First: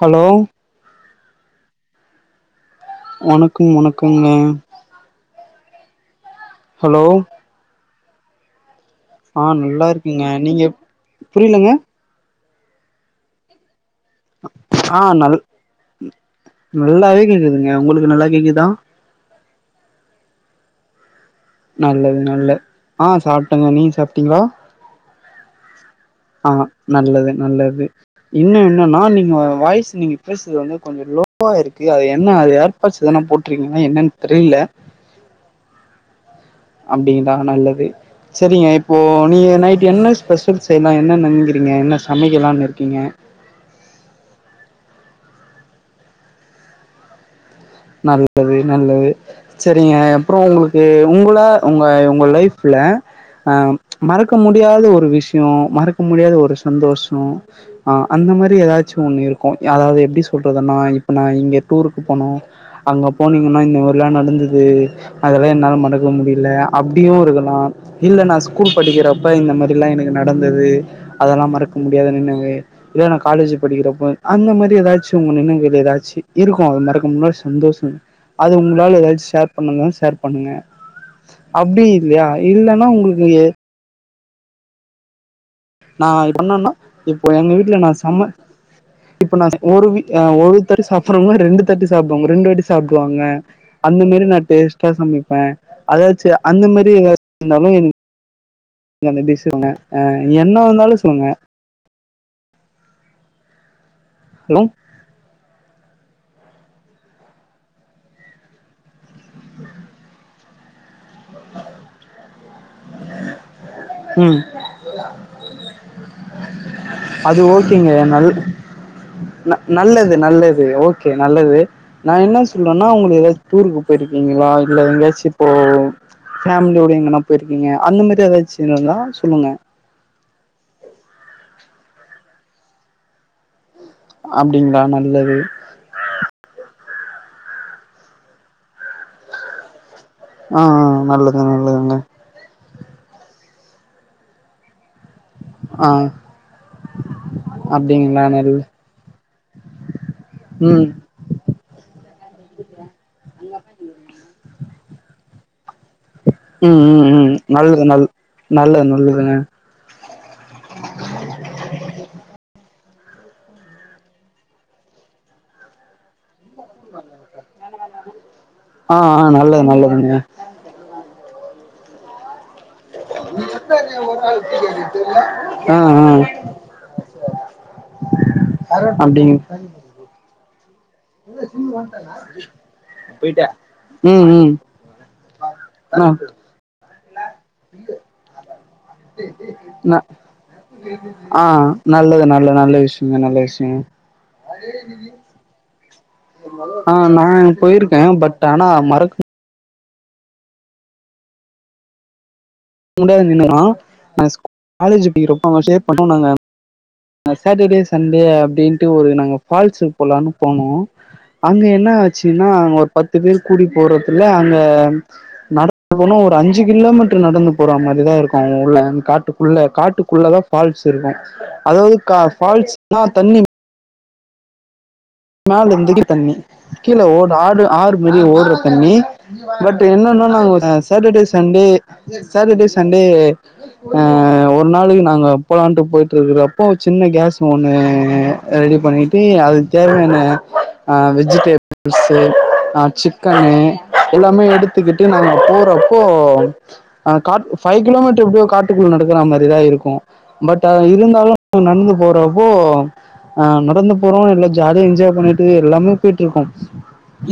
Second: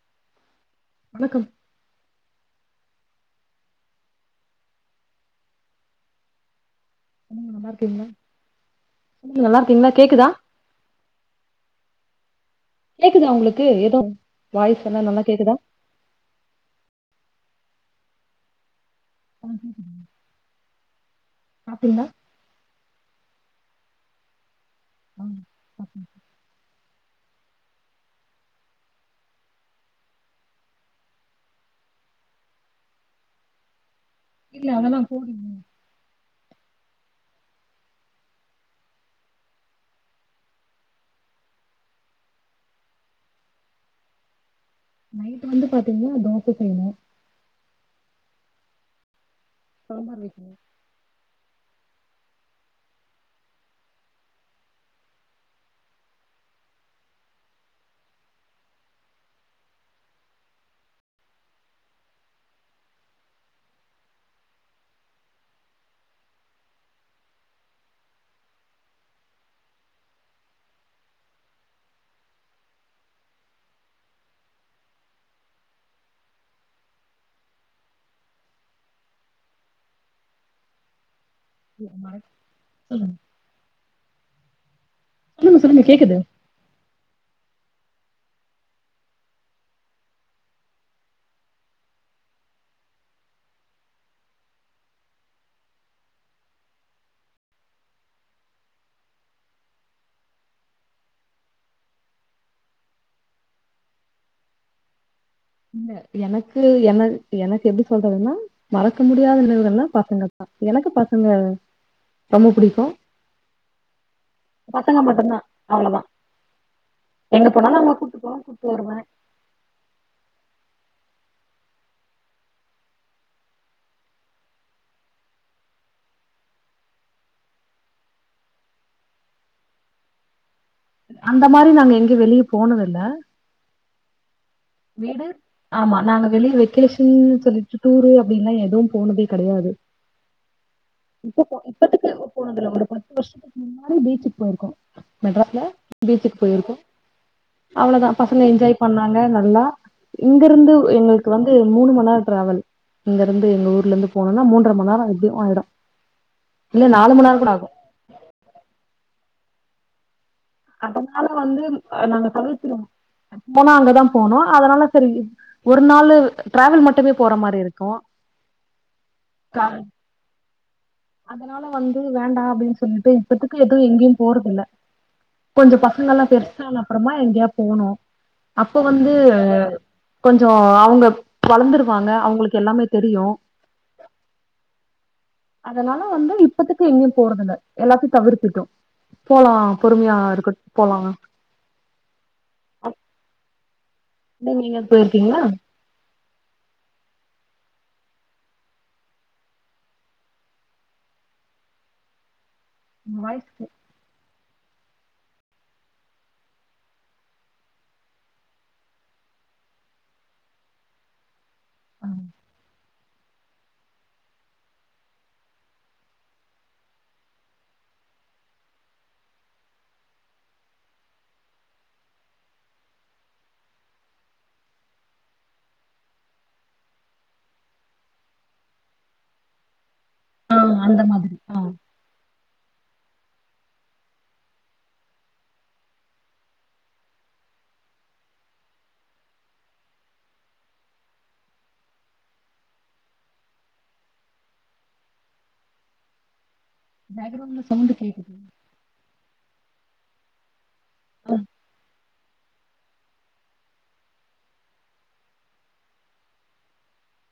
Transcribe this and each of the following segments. Hello வணக்கம் வணக்க வணக்கங்க ஹலோ ஓகேங்களா ஆ நல்லாருக்கேங்க நீங்க புரியலங்க கேக்குதா உங்களுக்கு எது ஆ நல் நல்லாவே கேக்குது ங்க ஒங்களுக்கு நல்லா கேக்குதா ஆ கேக்குதுங்க நல்லது நல்ல ஆ சாப்ட்டங்க நீங்க சாப்ட்டீங்களா ம் சாப்ட்ட ஆ நல்லது நல்லது இன்னு என்னன்னா நீங்க வாய்ஸ் நீங்க பேசுறது வந்து கொஞ்சோ லோவா இருக்கு அது என்ன அது ஏர்பாட்ஸ் எதனா போட்ருங்கீங்களா என்னன் இல்ல அதெல்லா போடலைங்க அப்டிங்களா நல்லது செரிங்க இப்போ நீங்க நைட்டு என்ன ஸ்பெஷல் செய்யலா என்னன்றீங்க என்ன சமைக்கலானு இருக்கீங்க நைட் வந்து பாத்தீங்கன்னா தோச செய்ணு நல்லது நல்லது செரிங்க சாம்பார் எப்பறோ வைக்கணு ஒங்களுக்கு ஒங்கள ஒங்க ஒங்க லைஃப்ல ஆ மறக்க முடியாத ஒரு விஷ்யோ மறக்க முடியாத ஒரு சந்தோஷோ அ அந்த மாதிரி எதாச்சு ஒன்னு இருக்கு அதாவது எப்டி சொல்றதுன்னா இப்ப நா இங்க டூருக்கு போனோ அங்க போனீங்கன்னா இந்த மாதிரி எல்லாம் நடந்தது அதெல்லாம் என்னாலும் மறக்க முடியல அப்படியும் இருக்கலாம் இல்ல நான் ஸ்கூல் படிக்கிறப்ப இந்த மாதிரி எிலல்லாம் எனக்கு நடந்தது அதெல்லாம் மறக்க முடியாத நினங்க இல்ல நான் காலேஜ் படிக்கிறப்ப அந்த மாதிரி ஏதாச்சும் உங்க நினங்க ஏதாச்சு இருக்கும் அதை மறக்க முன்னா சந்தோஷம் அது உங்ளால எதாச் ஷேர் பண்ணுன்னா ஷேர் பண்ணுங்க அப்டி இல்லையா இல்லன்னா சொல்லுங்க உங்ளுக்கு எ சொல்லுங்க சொல்லுங்க நா கேக்குது இப்பென்னனா இப்போ எங்க வீட் இல்ல நா சம இப்ப நா செ ஒரு வி ஆ ஒருத்தர் சாப்டும்போது ரெண்டு பேர்து சாப்டுவாங்க ரெண்டு வாட்டி சாப்டுவாங்க அந்த மாரி நா டேஸ்ட்டா சமைப்பே அதாச்சு அந்த மாரி இருந்தாலூ நன்ன பேசிகோங்க ஆ என்ன வந்தாலு சொல்ங்க லோ இல்ல எனக்கு என எனக்கு எப்டி சொல்றதுன்னா மறக்க முடியாத நினைவுகள்னா பசங்க தா எனக்கு பசங் அங்க ரொம்ப புடிக்கூ ம் பசங்க மட்டுந்தா அவ்ளோதா அது எங்க போனாலூ ஓகேங்க அவங்கள கூட்டு போவே கூட்டு வருவே து நல்லது ஓகே நல்லது நா என்ன சொல்றேனா உங்களுக்கு டூருக்கு போயிருக்கீங்களா இல்ல எங்காச்சு இப்போ ஃபேமிலியோட எங்கனா போயிருக்கீங்க அந்த மாரி எதாச்சு இந்தனா சொல்லுங்க அந்த மாரி நாங்க எங்கே வெளியே போனதில்ல அப்டிங்களா வீடு நல்லது ஆமா நாங்க வெளியே வெகேஷ் ன் சொல்லிட்டு டூரு அப்டின்லா எதுவூ போனதே கெடையாது ஆ நல்லது இப்ப போ நல்லதுங்க இப்பத்துக்கு போனதுல ஒரு பத்து வருஷத்துக்கு முன்னாடி பீச்சுக்கு போயிருக்கோ மெட்ராஸ்ல ஆ பீச்சுக்கு போயிருக்கோ அவ்ளோதா அப்டிங்களா பசங்க நல்ல என்ஜாய் பண்ணாங்க நல்லா இங்கருந்து ம் எங்களுக்கு வந்து மூணு மண் நேரோ ட்ராவல் இங்கருந்து எங்க ஊர்லேந்து போனோனா மூன்ற மண் நேரோ அப்டி அவ்ளோதா ம் ம் நல்லது நல் நல்லது நல்லதுங்க அதனால வந்து நாங்க சளிச்சிருவோ போனா அங்கதா போனோ அதனால செரி ஒரு நாளு ட்ராவல் மட்டுமே போற மாரி இருக்கூ ஆ ஆ நல்லது நல்லதுங்க அதனால வந்து வேண்டா அப்டின் சொல்லிட்டு இப்பத்துக்கு எதுவு எங்கயூ போறதில்ல கொஞ்சோ ஆ ஆ பசங்கல்லா பெருசானப்றமா எங்காவ் போணோ அப்போ வந்து அப்டிங் கொஞ்சோ ஆ உங்க போய்ட ம் ம் அதனால ஆ வந்து இப்பத்துக்கு இங்க போலா ந பொறுமையா இருக்கட்டு போலா ஆ நல்லது நல்லதா நல்ல விஷயங்க நல்ல விஷயங்க நீங்க எங்கயாது போயிருக்கீங்களா ஆ நா போயிருக்கே பட் ஆனா மறக் முடியாது நின்ன வாய்ஸ் நா நா ஸ்கூ காலேஜ்ப்பிறப்ப அவங்க ஷேர் பண்ணோ நாங்க சேட்டர்டே சண்டே அப்டின்ட்டு ஒரு நாங்க ஃபால்ஸுக்கு போலான்னு போனோ அங்க என்ன ஆச்சுன்னா ஒரு பத்து பேர் கூடி போறத்துல அங்க நட தொனோ ஒரு அஞ்சு கிலோமீட்டர் நடந்து போற மாதிரிதா இருக்கு உள்ள காட்டுக்குள்ள காட்டுக்குள்ளதா ஃபால்ஸ் இருக்கு அதாவது கா ஃபால்ஸ் னா தண்ணி மேலந்திக்கி தண்ணி கீழ ஓட ஆறு ஆறு மேரிய ஓடற தண்ணி பட் இப்ப என்னன்னா நாங்க ஆ அந்த சேட்டர்டே மாதிரி சண்டே ஆ சேட்டர்டே சண் டே அ ஒரு நாளைக்கி நாங்க போலான்ட்டு போயிட்ருக்கரப்போ சின்ன கேஸ் ஒன்னு ரெடி பண்ணிட்டு அது தேவையான அ வெஜிடபுள்ஸு அ சிக்கனு எல்லாமே எடுத்துக்கிட்டு நாங்க போறப்போ அ கா பேக்ரவுண்ட்ல ஃபை சவுண்டு கிலோமீட்டர் கேக்குது எப்டியோ காட்டுக்குள்ள நடக்கறா மாரிதா இருக்கூ பட் டு அது இருந்தாலு நடந்து போறப்போ அ நடந்து போறோ இல்ல ஜ் ஜாலி என்ஜாய் பண்ணிட்டு எல்லாமே போயிட்டு இருக்கோம்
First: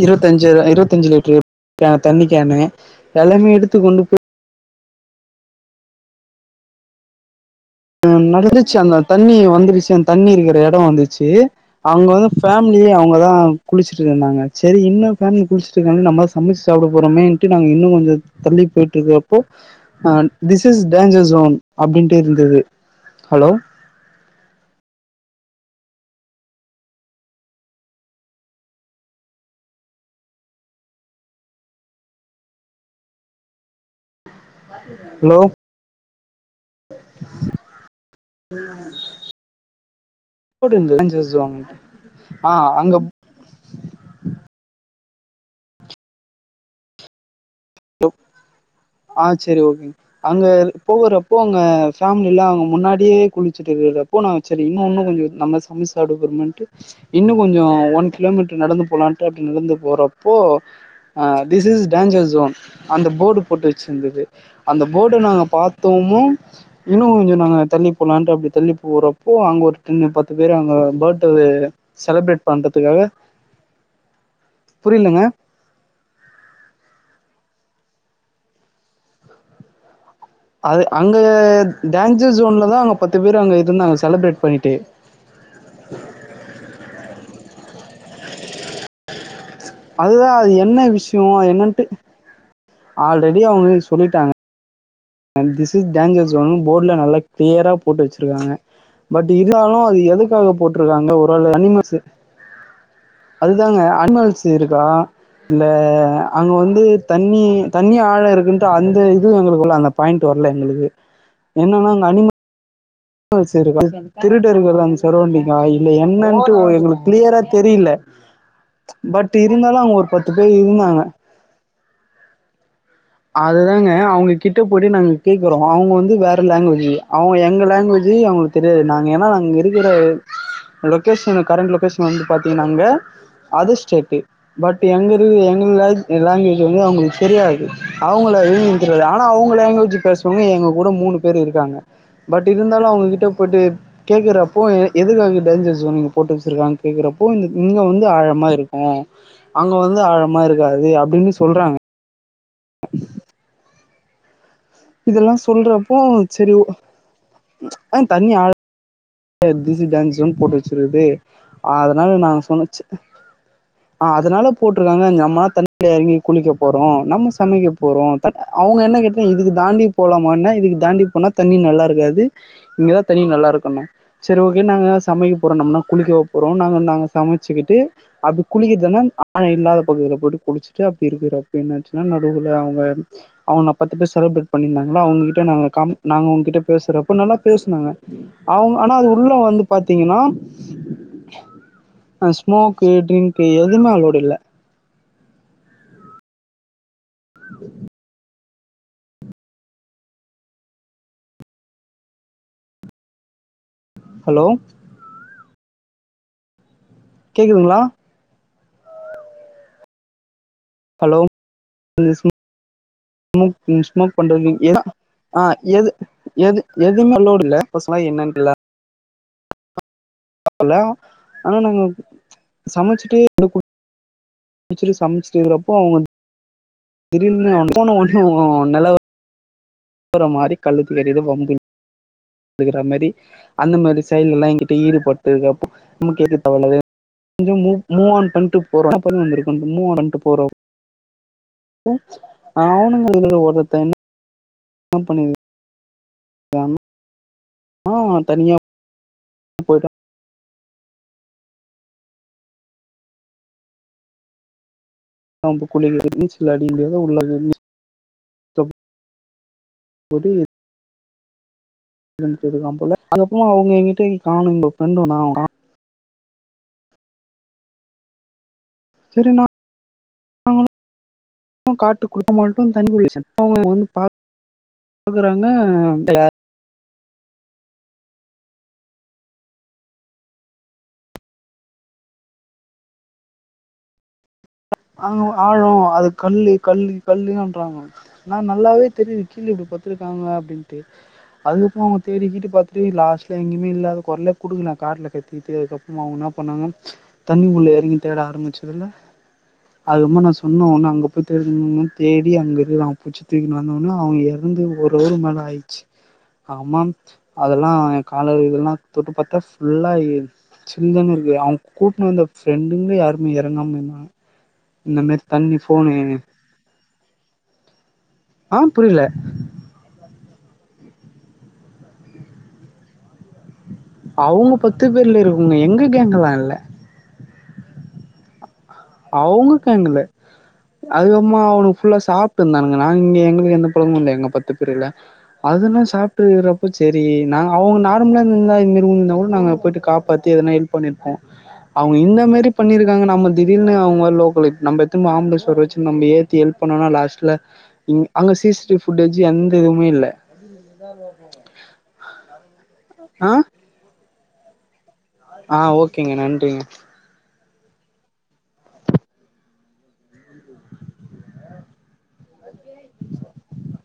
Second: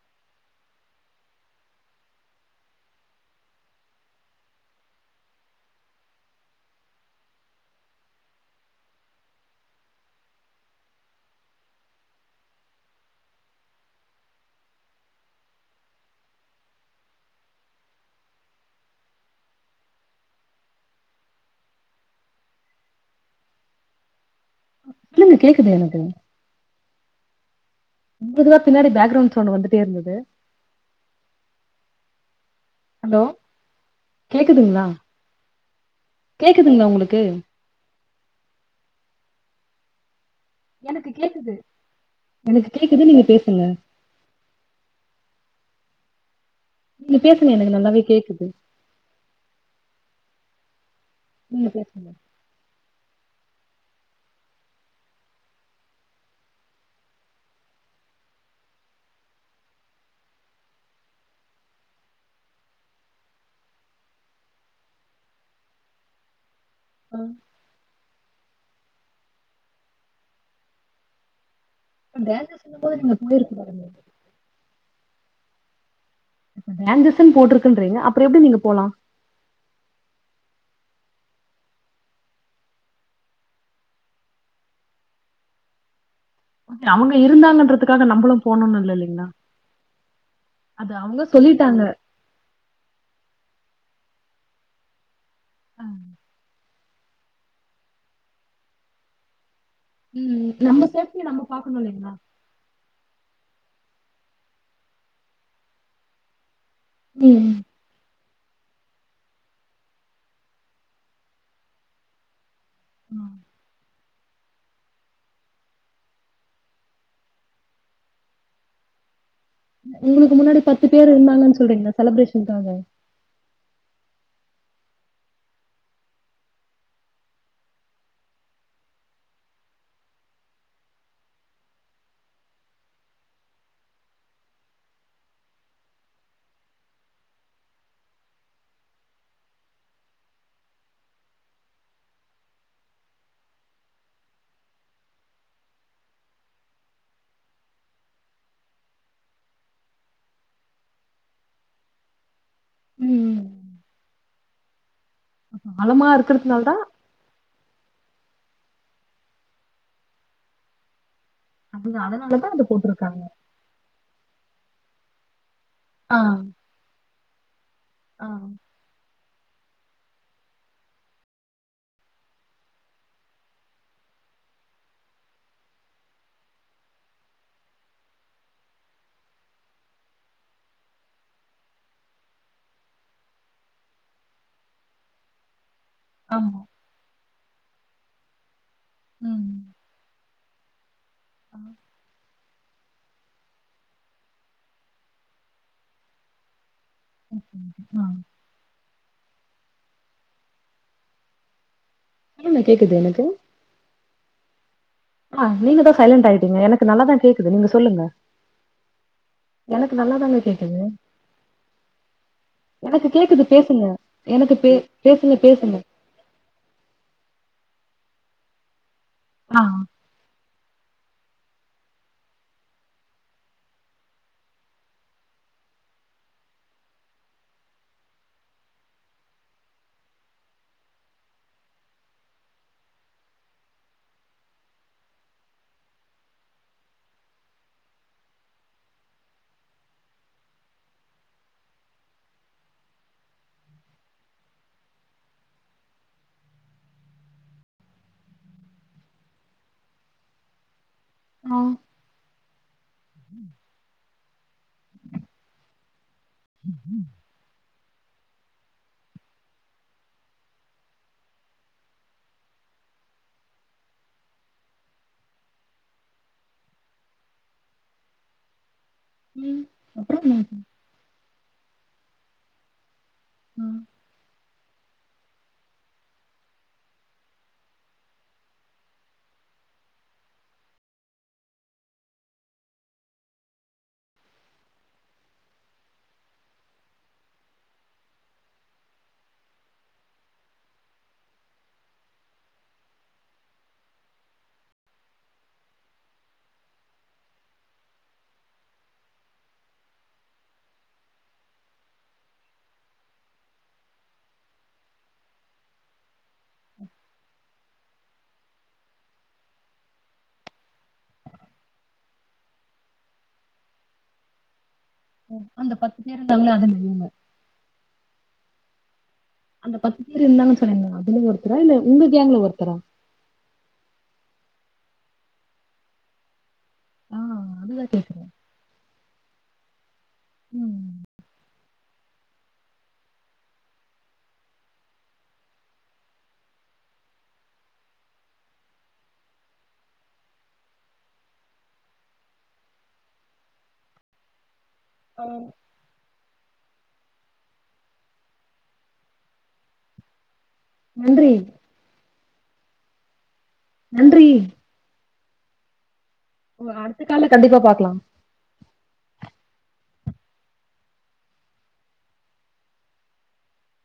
இருவத்தஞ்சு இருவத்தஞ்சு லிட்ரு கேன் தண்ணி கேனு எல்லாமே எடுத்து கொண்டு போயி அ நடந்துச்சு அந்த தண்ணி வந்துருச்சு அந்த தண்ணி இருக்கற எடோ வந்துருச்சு அங்க வந்து ஃபேமிலியா அவுங்கதா குளிச்சுட்டு இருந்தாங்க சேரி இன்னொரு ஃபேமிலி குளிச்சுட்டு இருக்காங்களே நம்ம சமைச்சு சாப்புட போறோமேன்ட்டு நாங்க இன்னு கொஞ்சோ தள்ளி போயிட்டு இருக்கறப்போ அ திஸ் இஸ் டேஞ்சர்ஸ் ஸோன் அப்டின்ட்டு இருந்தது ஹலோ இல்லல்ல கேக்குது எனக்கு பொதுவா பின்னாடி பேக்ரவுண்ட் சவுண்ட் வந்துட்டே இருந்தது ஹலோ கேக்குதுங்ளா ஹலோ கேக்குதுங்ளா உங்களுக்கு போட்டுருந்தது எனக்கு மெசேஜ் கேக்குது வாங்கன்ட்டு ஆ எனக்கு அங்க கேக்குது நீங்க பேசுங்க இல்ல பேசு ஹலோ ஆ சேரி ஓகேங் அங்க போகறப்போ அங்க நீங்க பேசுங்க ஃபேமிலில்லா அவுங்க முன்னாடியே குளி ச்சுட்டு இருக்றப்போ நாங்க செரி இன்னொன்னு கொஞ்சே நம்ம சமச்சு சாப்டபோறோமேன்ட்டு இன்னு கொஞ்சோ ஒன் கிலோமீட்டர் நடந்து போலான்ட்டு அப்டி நடந்து போறப்போ அ திஸ் இஸ் டேஞ்சர்ஸ் ஸோன் அந்த போர்டு போட்டு வெச்சிருந்தது அந்த போர்ட்ட நாங்க பாத்தோமோ இன்னு ஆ. கொஞ்சோ நாங்க தள்ளி போலான்ட்டு அப்டி தள்ளிப் போறப்போ அங்க ஒருத்தைவீங்க பத்து பேரு அங்க பர்த்டவே இப்ப செலப்ரேட் பேஞ்சஸ்ன்னும் போது பண்றதுக்காக நீங்க போயிருக்கு பாருங்க புரிலங்க இப்ப டேஞ்சரஸ்னு போட்டிருக்குன்றீங்க அப்புறோ எப்பிடி நீங்க போலா அது அங்க டேஞ்சர்ஸ் ஜோன்லதா அங்க பத்து பேர் அங்க இருந்தாங்க செலப்ரேட் பண்ணிட்டு அதுக்காக நம்புளு போணுன்னு இல்ல இல்லைங்ளா அதுதா அது என்ன விஷ்யோ என்னன்ட்டு ஆல்ரெடி அவுங்க சொல்லிட்டாங்க அ திஸ் இஸ் டேஞ்சர்ஸ் ஸோன் போர்டுல நல்லா கிளியரா போட்டு வெச்சிருக்காங்க பட் இ இருந்தாலு அது எதுக்காக ம் நம்ம போட்டிருக்காங்க சேஃப்டிய ஒரு நம்ம ஆளு பாக்கணும் அனிமல்ஸ் இல்லைங்களா அதுதாங்க அனிமல்ஸ் இருக்கா இல்ல அங்க வந் து தண்ணி ம் தண்ணி ஆழ இரு ந்து அந்த இது எங்களுக்கு உள்ள அங்க பாயிண்ட் வர்ல எங்களுக்கு என்னன்னா அங்க அனிமல் ம். ஆ செரிதா திருடர்கள் அந்த சரௌண்டிங்கா இல்ல என்னென்ட்டு எங்களுக்கு கிளியரா தெரில பட் இருந்தாலும் அங்க ஒரு பத்து உங்களுக்கு பேர் முன்னாடி பத்து இருந்தாங்க பேர் இருந்தாங்கன்னு சொல்றீங்க செலிபிரேஷன் டைம் அதுதாங்க அவுங்க கிட்ட போய்ட்டு நாங்க கேட்குறோ அவுங்க வந்து வேற லேங்குவேஜ் அவுங்க எங்க லேங்குவேஜு அவுங்களுக்கு தெரியாது நாங்க ஏனா நாங்க இருக்கிற லொக்கேஷன் கரண்ட் லொக்கேஷன் வந்து பாத்தீங்கன்னா அங்க அதர் ஸ்டேட்டு பட் எங்க இரு எங்க லேங்குவேஜ் வந்து அவுங்களுக்கு தெரியாது அவுங்கள எழுந்து நிக்கறாரு ஆனா அவுங்க லேங்குவேஜ் பேசுறவங்க எங்க கூட மூணு பேரு இருக்கிறாகாங்க பட் இருந்தாலு அவுங்க கிட்ட போயிட்டு கேக்குறப்போ எ எதுக்காக டேஞ்சர்ஸ் சோன் நீங்க போட்டு வெச்சிருக்காங்கன் கேக்குறப்போ இங்க வந்து ஆழமா இருக்கு அங்க வந்து ஆழமா இருக்காது அப்டின்னு சொல்றாங்க ம் இதெல்லா சொல்றப்போ ஆழமா செரி இருக்கிறதுனால தான் அ தண்ணி ஆழ தி சிஸ் டேஞ்சரஸ் சோன் போட்டு வெச்சிருக்கு அவங்க அதனால நாங்க அதனாலதான் அத சொன்னச்சு போட்டிருக்காங்க அதனால போட்டிருக்காங்க நமா தண் டில் எறங்கி ஆ குளிக்க போறோ நம்ம தமயூ போறோ ஆ த அவுங்க என்ன கே இதுக்கு தாண்டி போலாமான்னா இதுக்கு தாண்டி போனா தண்ணி நல்லா இருக்காது இங்கதா தண்ணி நல்லா இருக்கணு சரி ஓகே நாங்க சமைக்க போறோ நம்ம என்ன குளிக்கவா போறோ நாங்க நாங்க சமச்சிகிட்டு அப்டி குளிக்கறதன்னா ஆழோ இல்லாத பகுதில போட்டு குளிச்சிட்டு அப்டி இருக்கிறப்போ என்னாச்சுன்னா நடுவுல அவுங்க அவுங்க பத்து பேர் செலிப்ரேட் பண்ணிருந்தாங்கள்ள அவுங்ககிட்ட நா கா நாங்க ஆமா அவுங்ககிட்ட பேசறப்போ நல்லா பேசுனாங்க அவுங்க ஆனா அது உள்ள ம் வந்து பாத்தீங்கனா ஆ அ ஸ்மோக்கு ட்ரிங்கு எதுமே அலோடு இல்ல ஓகே ஆ [unintelligible] கேக்குது எனக்கு ஹலோ ஆ நீங்க தா சைலண்டட் ஆயிட்டீங்க எனக் கு நல்லாதா கேக்குது நீங்க கேக்குதுங்களா சொல்லுங்க எனக்கு நல்லாதாங்க கேக் ஹலோ [inaudible] எனக்கு கேக்குது ஸ்மோக் ம் பேசுங்க ஸ்மோக் பண்ற மே எனக்கு பே எடோ பேசுங்க ம் பேசுங்க எது எது எதுமே லோடு இல்ல [unintelligible] என்னன் இல்ல ஆ அ ஹலோ ஆனா நாங்க சமைச்சுட்டு அப்டே கு குளிச்சுட்டு சமைச்சட்டு இருக்கப்போ அவுங்க வந் திடிர்னு [inaudible] போன ஒன்னுயு நெலவ போற மாரி கல்ல தூக்கி எரிறது வம்பிழுக்க மாதி அந்த மாதி செயிட் எல்லா என்கிட்ட ஈடுபட்டதுக்கப்றோ நம்ம கேட்க தவல கொஞ்சோ மூவான் பன் போறோ விருக்கு மூவான் பட்டு போறோ அவுணுங்க [unintelligible] ஒருத்த பண்ணிரு [unintelligible] ஆ தனியா போய்ட ம் ம் உக்காந்து குளிக்க போட்டு நீச்சல் அடிக்க முடியாத உள்ள [inaudible] [unintelligible] வெள்ள வந்துட்டு இருக்கான் போல அதுக்கப்றோம அவுங்க எங்கிட்ட காணு எங்க ஃப்ரெண்டுண்ண அவ காணு சரி ம் அப்றோ குடுக்கமாட்டோ தண்ணி குடிச்சங்க ம் வந்து பா பாக்குறாங்க [inaudible] ங்க ஆழ அது கல்லு கல்லு கல்லுன்றறாங்க நா நல்லாவே தெரிது கீழ இப்டி பத்துருக்காங்க அப்டின்ட்டு அதுக்கப்றோ அவுங்க தேடிகிடி பாத்துட்டு லாஸ்ட்ல எங்கேயுமே இல்லாத குரல குடுக்கலா காட்டுல கத்திட்டு அதுக்கப்றோ அவுங்க என்ன பண்ணாங்க தண்ணி உள்ள இறங்கி தேட ஆரம்பிச்சதுல அதுமா நா சொன்ன ஒன்ன அங்க போய் தேடுன [unintelligible] தேடி அங்க இருக்குறா அவ புச்சி தூக்கின்னு வந்த ஒன்னே அவ இறந்து ஒரு [unintelligible] மேல ஆயிச்சு ஆமாம் அ அதெல்லா என் கால இதெல்லா தொட்டு பாத்தா ஃபுல்லா சில்னு இருக்கு அவுங்க கூட்டின வந்த ஃப்ரெண்டுங்களே யாருமே எறங்காம இருந்தாங் அந்த பத்து பேர் இருந்தாங்கள அதுல நீங்க ஆ புரியில அந்த பத்து பேர் இருந்தாங்கன்னு சொன்னிருந்தங்க அதுலேந்து ஒருத்தரா இல்ல உங்க கேங்கல ஒருத்தரா அவுங்க பத்து பேர்ல இருக்குங்க எங்க கேங்கலா இல்ல ஆ அதுதா கேக்குறே அவுங்க கேங்குலே ம் அதுக் அப்புமா அவனு ஃபுல்லா சாப்ட்டு இருந்தானுங்க நாங்க இங்க எங்களுக்கு எந்த பழங்கு இல்ல எங்க பத்து பேருல்ல அதெல்லா சாப்ட்டு இருக்கறப்போ சேரி நா அவுங்க நார்மலா இருந்தா இது மேரி விழுந்து இருந்தா கூட நாங்க போயிட்டு காப்பாத்தி எதனா ஹெல்ப் பண்ணிருப்போ அவுங்க இந்த மாரி பண்ணிருக்காங்க நம்ம தி திடீர்னு அவுங்க லோக்கலு இப் நம்ப இப் திரும்ப ஆ, ஆம்புலஸ் ஒரு வச்சு நம்ப ஏத் [inaudible] ஹெல்ப் பண்ணனா லாஸ்ட்ல இங் அங்க சி சி டிவி புட்டேஜ் எந்த இதுவுமே இல்ல [inaudible] நன்றி ஆ நன்றி ஆ ஓக் ஓகேங்க நன்றிங்க அடுத்த கால்ல கண்டிப்பா பாக்கலா [inaudible]